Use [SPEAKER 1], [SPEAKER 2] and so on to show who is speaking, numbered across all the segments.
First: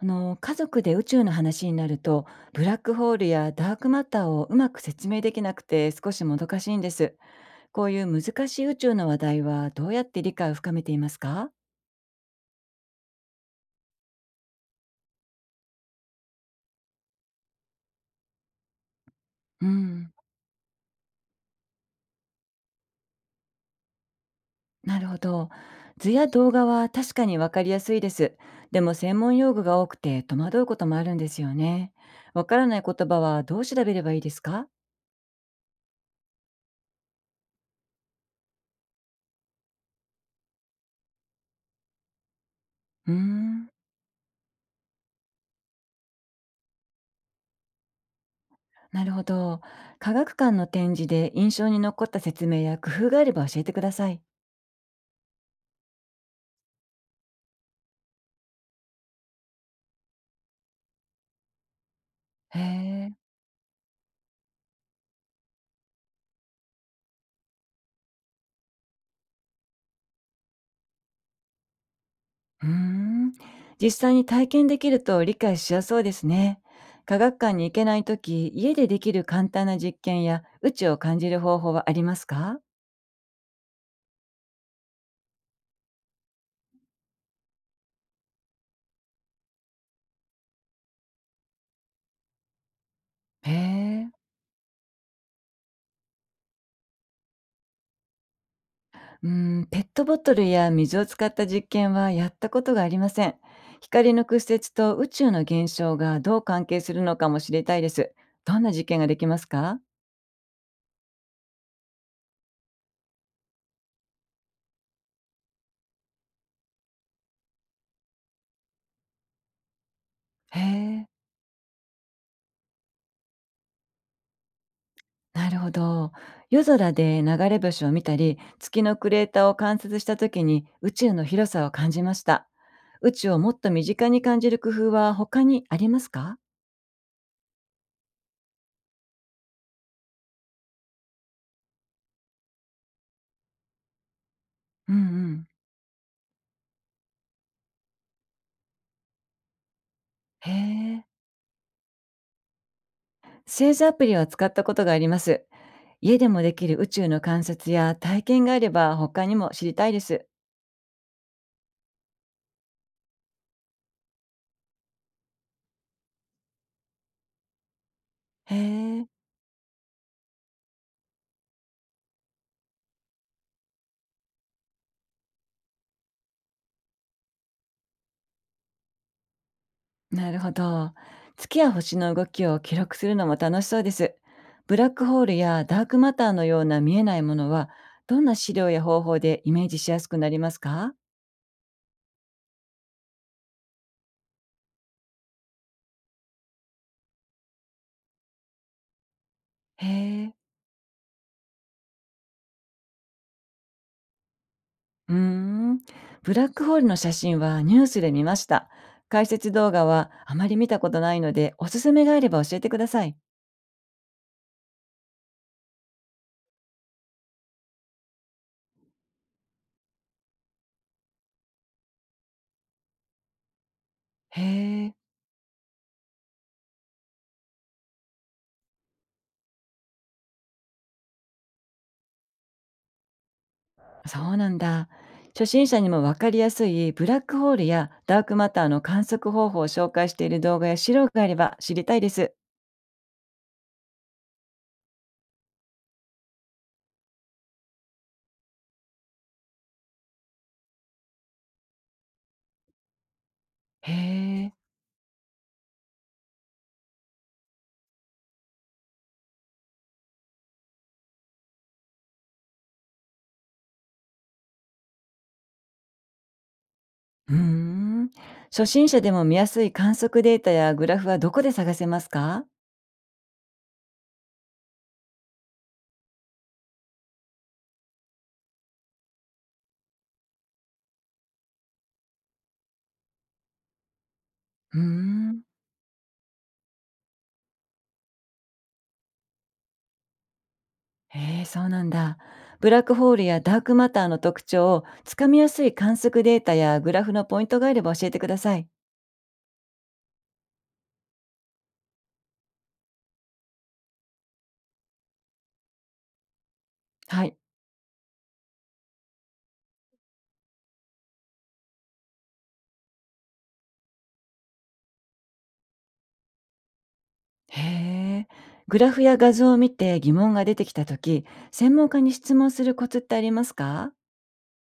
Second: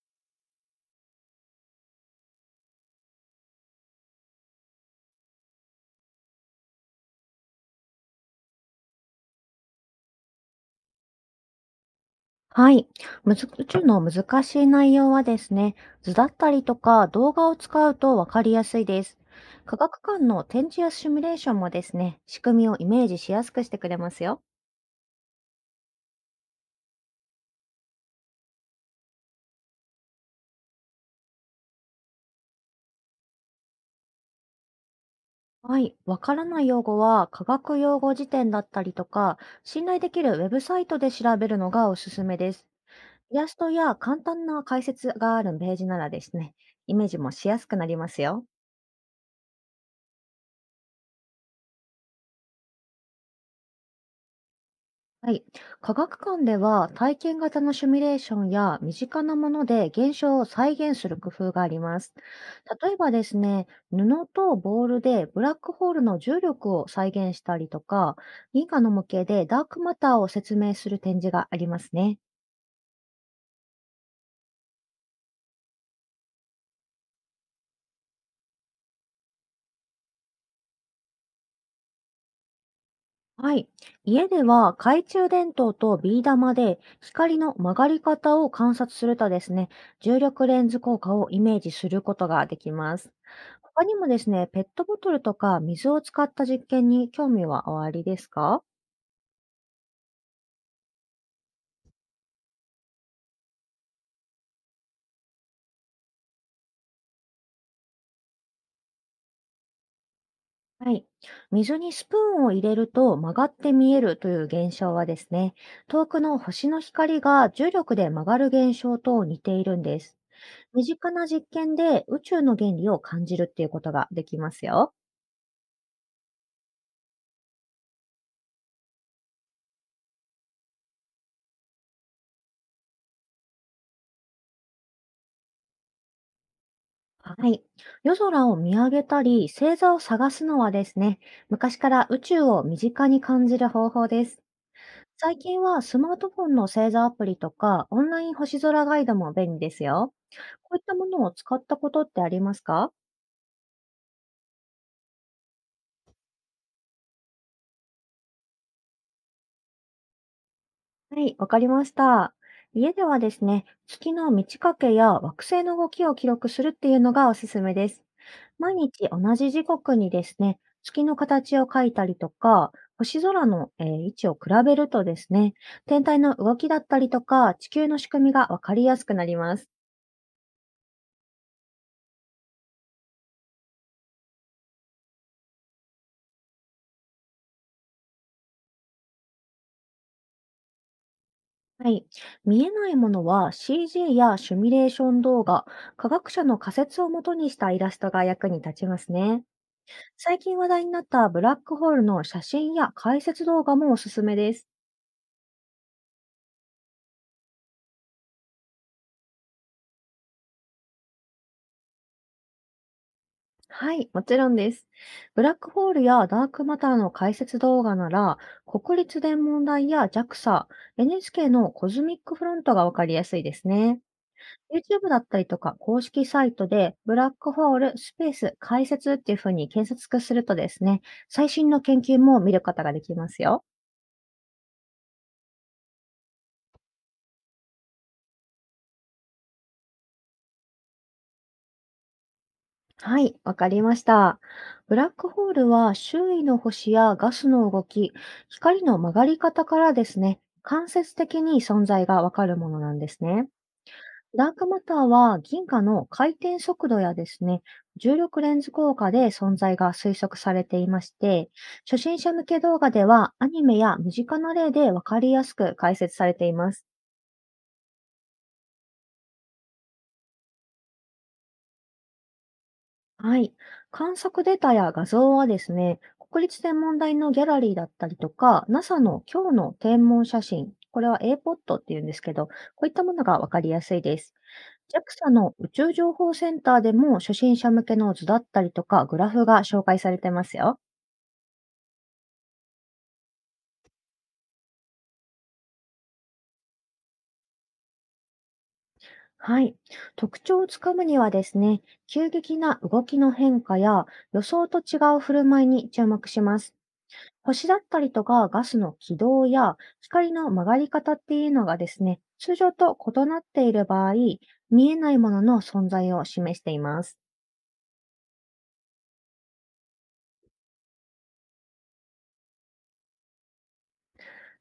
[SPEAKER 1] 家族で宇宙の話になると、ブラックホールやダークマターをうまく説明できなくて少しもどかしいんです。こういう難しい宇宙の話題はどうやって理解を深めていますか？
[SPEAKER 2] はい。むず宇宙の難しい内容はですね、図だったりとか動画を使うとわかりやすいです。
[SPEAKER 1] う
[SPEAKER 2] 科学
[SPEAKER 1] ん。
[SPEAKER 2] 館の展示やシミュレーションもですね、仕組みをイメージしやすくしてくれますよ。
[SPEAKER 1] なるほど。図や動画は確かにわかりやすいです。でも専門用語が多くて戸惑うこともあるんですよね。わからない言葉はどう調べればいいですか？
[SPEAKER 2] はい。わからない用語は科学用語辞典だったりとか、信頼できるウェブサイトで調べるのがおすすめです。
[SPEAKER 1] うー
[SPEAKER 2] イラス
[SPEAKER 1] ん。
[SPEAKER 2] トや簡単な解説があるページならですね、イメージもしやすくなりますよ。
[SPEAKER 1] なるほど。科学館の展示で印象に残った説明や工夫があれば教えてください。
[SPEAKER 2] はい。科学館では体験型のシミュレーションや身近なもので現象を再現する工夫があります。
[SPEAKER 1] へ
[SPEAKER 2] 例えば
[SPEAKER 1] え。
[SPEAKER 2] ですね、布とボールでブラックホールの重力を再現したりとか、銀河の模型でダークマターを説明する展示がありますね。
[SPEAKER 1] うーん、実際に体験できると理解しやすそうですね。科学館に行けないとき、家でできる簡単な実験や宇宙を感じる方法はありますか？
[SPEAKER 2] はい。家では懐中電灯とビー玉で光の曲がり方を観察するとですね、重力レンズ効果をイメージすることができます。
[SPEAKER 1] へ
[SPEAKER 2] 他にも
[SPEAKER 1] え、
[SPEAKER 2] ですね、ペットボトルとか水を使った実験に興味はおありですか？
[SPEAKER 1] うーん、ペットボトルや水を使った実験はやったことがありません。光の屈折と宇宙の現象がどう関係するのかも知りたいです。どんな実験ができますか？
[SPEAKER 2] はい。水にスプーンを入れると曲がって見えるという現象はですね、遠くの星の光が重力で曲がる現象と似ているんです。
[SPEAKER 1] へ
[SPEAKER 2] 身
[SPEAKER 1] え。
[SPEAKER 2] 近な実験で宇宙の原理を感じるっていうことができますよ。
[SPEAKER 1] なるほど。夜空で流れ星を見たり、月のクレーターを観察した時に宇宙の広さを感じました。宇宙をもっと身近に感じる工夫は他にありますか？
[SPEAKER 2] はい。夜空を見上げたり、星座を探すのはですね、昔から宇宙を身近に感じる方法です。
[SPEAKER 1] うんう
[SPEAKER 2] 最
[SPEAKER 1] ん。
[SPEAKER 2] 近はスマートフォンの星座アプリとか、オンライン星空ガイドも便利ですよ。
[SPEAKER 1] へ
[SPEAKER 2] こういった
[SPEAKER 1] え。
[SPEAKER 2] ものを使ったことってありますか？
[SPEAKER 1] 星座アプリは使ったことがあります。家でもできる宇宙の観察や体験があれば他にも知りたいです。
[SPEAKER 2] はい、わかりました。家ではですね、月の満ち欠けや惑星の動きを記録するっていうのがおすすめです。
[SPEAKER 1] へ
[SPEAKER 2] 毎
[SPEAKER 1] え。
[SPEAKER 2] 日同じ時刻にですね、月の形を描いたりとか、星空の、位置を比べるとですね、天体の動きだったりとか、地球の仕組みがわかりやすくなります。
[SPEAKER 1] なるほど。月や星の動きを記録するのも楽しそうです。ブラックホールやダークマターのような見えないものは、どんな資料や方法でイメージしやすくなりますか？
[SPEAKER 2] はい。見えないものは CG やシミュレーション動画、科学者の仮説をもとにしたイラストが役に立ちますね。
[SPEAKER 1] へえ。
[SPEAKER 2] 最近話題になったブラックホールの写真や解説動画もおすすめです。
[SPEAKER 1] うーん。ブラックホールの写真はニュースで見ました。解説動画はあまり見たことないので、おすすめがあれば教えてください。
[SPEAKER 2] はい、もちろんです。ブラックホールやダークマターの解説動画なら、国立天文台や JAXA、NHK のコズミックフロントがわかりやすいですね。
[SPEAKER 1] へえ。
[SPEAKER 2] YouTube だったりとか公式サイトで、ブラックホールスペース解説っていうふうに検索するとですね、最新の研究も見ることができますよ。
[SPEAKER 1] そうなんだ。初心者にもわかりやすいブラックホールやダークマターの観測方法を紹介している動画や資料があれば知りたいです。
[SPEAKER 2] はい、わかりました。ブラックホールは周囲の星やガスの動き、光の曲がり方からですね、間接的に存在がわかるものなんですね。
[SPEAKER 1] へ
[SPEAKER 2] ダー
[SPEAKER 1] え。
[SPEAKER 2] クマターは銀河の回転速度やですね、重力レンズ効果で存在が推測されていまして、初心者向け動画ではアニメや身近な例でわかりやすく解説されています。
[SPEAKER 1] うーん。初心者でも見やすい観測データやグラフはどこで探せますか？
[SPEAKER 2] はい。観測データや画像はですね、国立天文台のギャラリーだったりとか、NASA の今日の天文写真、これは APOD っていうんですけど、こういったものがわかりやすいです。
[SPEAKER 1] うー
[SPEAKER 2] JAXA
[SPEAKER 1] ん。
[SPEAKER 2] の宇宙情報センターでも初心者向けの図だったりとか、グラフが紹介されてますよ。
[SPEAKER 1] へえ、そうなんだ。ブラックホールやダークマターの特徴をつかみやすい観測データやグラフのポイントがあれば教えてください。
[SPEAKER 2] はい。特徴をつかむにはですね、急激な動きの変化や予想と違う振る舞いに注目します。
[SPEAKER 1] はい。
[SPEAKER 2] 星だったりとかガスの軌道や光の曲がり方っていうのがですね、通常と異なっている場合、見えないものの存在を示しています。
[SPEAKER 1] へえ。グラフや画像を見て疑問が出てきたとき、専門家に質問するコツってありますか？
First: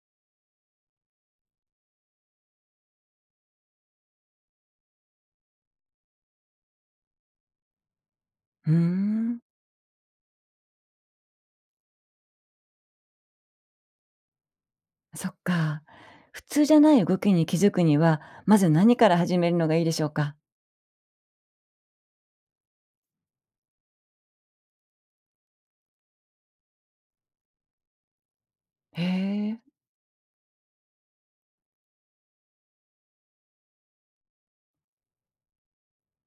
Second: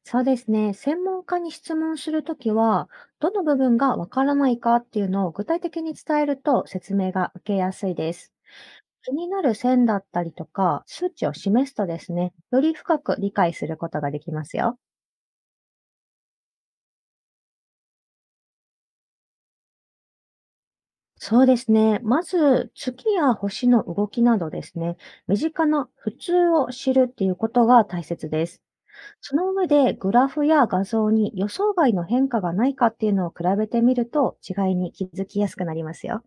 [SPEAKER 2] そうですね、専門家に質問するときは、どの部分がわからないかっていうのを具体的に伝えると説明が受けやすいです。
[SPEAKER 1] うー
[SPEAKER 2] 気に
[SPEAKER 1] ん。
[SPEAKER 2] なる線だったりとか、数値を示すとですね、より深く理解することができますよ。
[SPEAKER 1] そっか。普通じゃない動きに気づくには、まず何から始めるのがいいでしょうか？
[SPEAKER 2] そうですね。まず、月や星の動きなどですね、身近な普通を知るっていうことが大切です。
[SPEAKER 1] へ
[SPEAKER 2] その
[SPEAKER 1] え。
[SPEAKER 2] 上で、グラフや画像に予想外の変化がないかっていうのを比べてみると、違いに気づきやすくなりますよ。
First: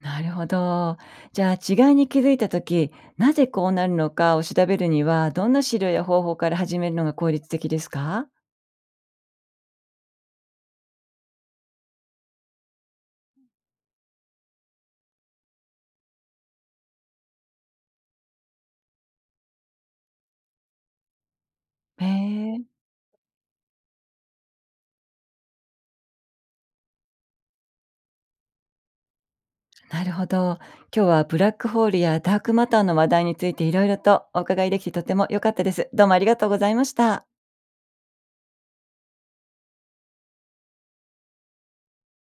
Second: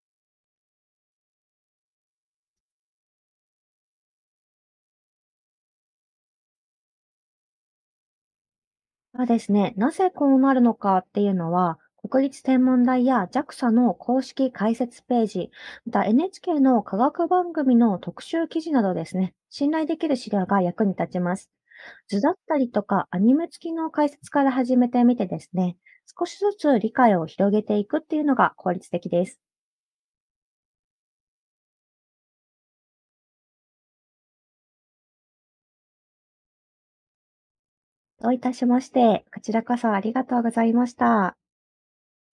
[SPEAKER 1] なるほど。じゃあ違いに気づいた時、なぜこうなるのかを調べるには、どんな資料や方法から始めるのが効率的ですか？
[SPEAKER 2] まあですね、なぜこうなるのかっていうのは、国立天文台や JAXA の公式解説ページ、また NHK の科学番組の特集記事などですね、信頼できる資料が役に立ちます。
[SPEAKER 1] へ
[SPEAKER 2] 図だっ
[SPEAKER 1] え、
[SPEAKER 2] たりとかアニメ付きの解説から始めてみてですね、少しずつ理解を広げていくっていうのが効率的です。
[SPEAKER 1] なるほど。今日はブラックホールやダークマターの話題についていろいろとお伺いできてとても良かったです。どうもありがとうございました。
[SPEAKER 2] どういたしまして、こちらこそありがとうございました。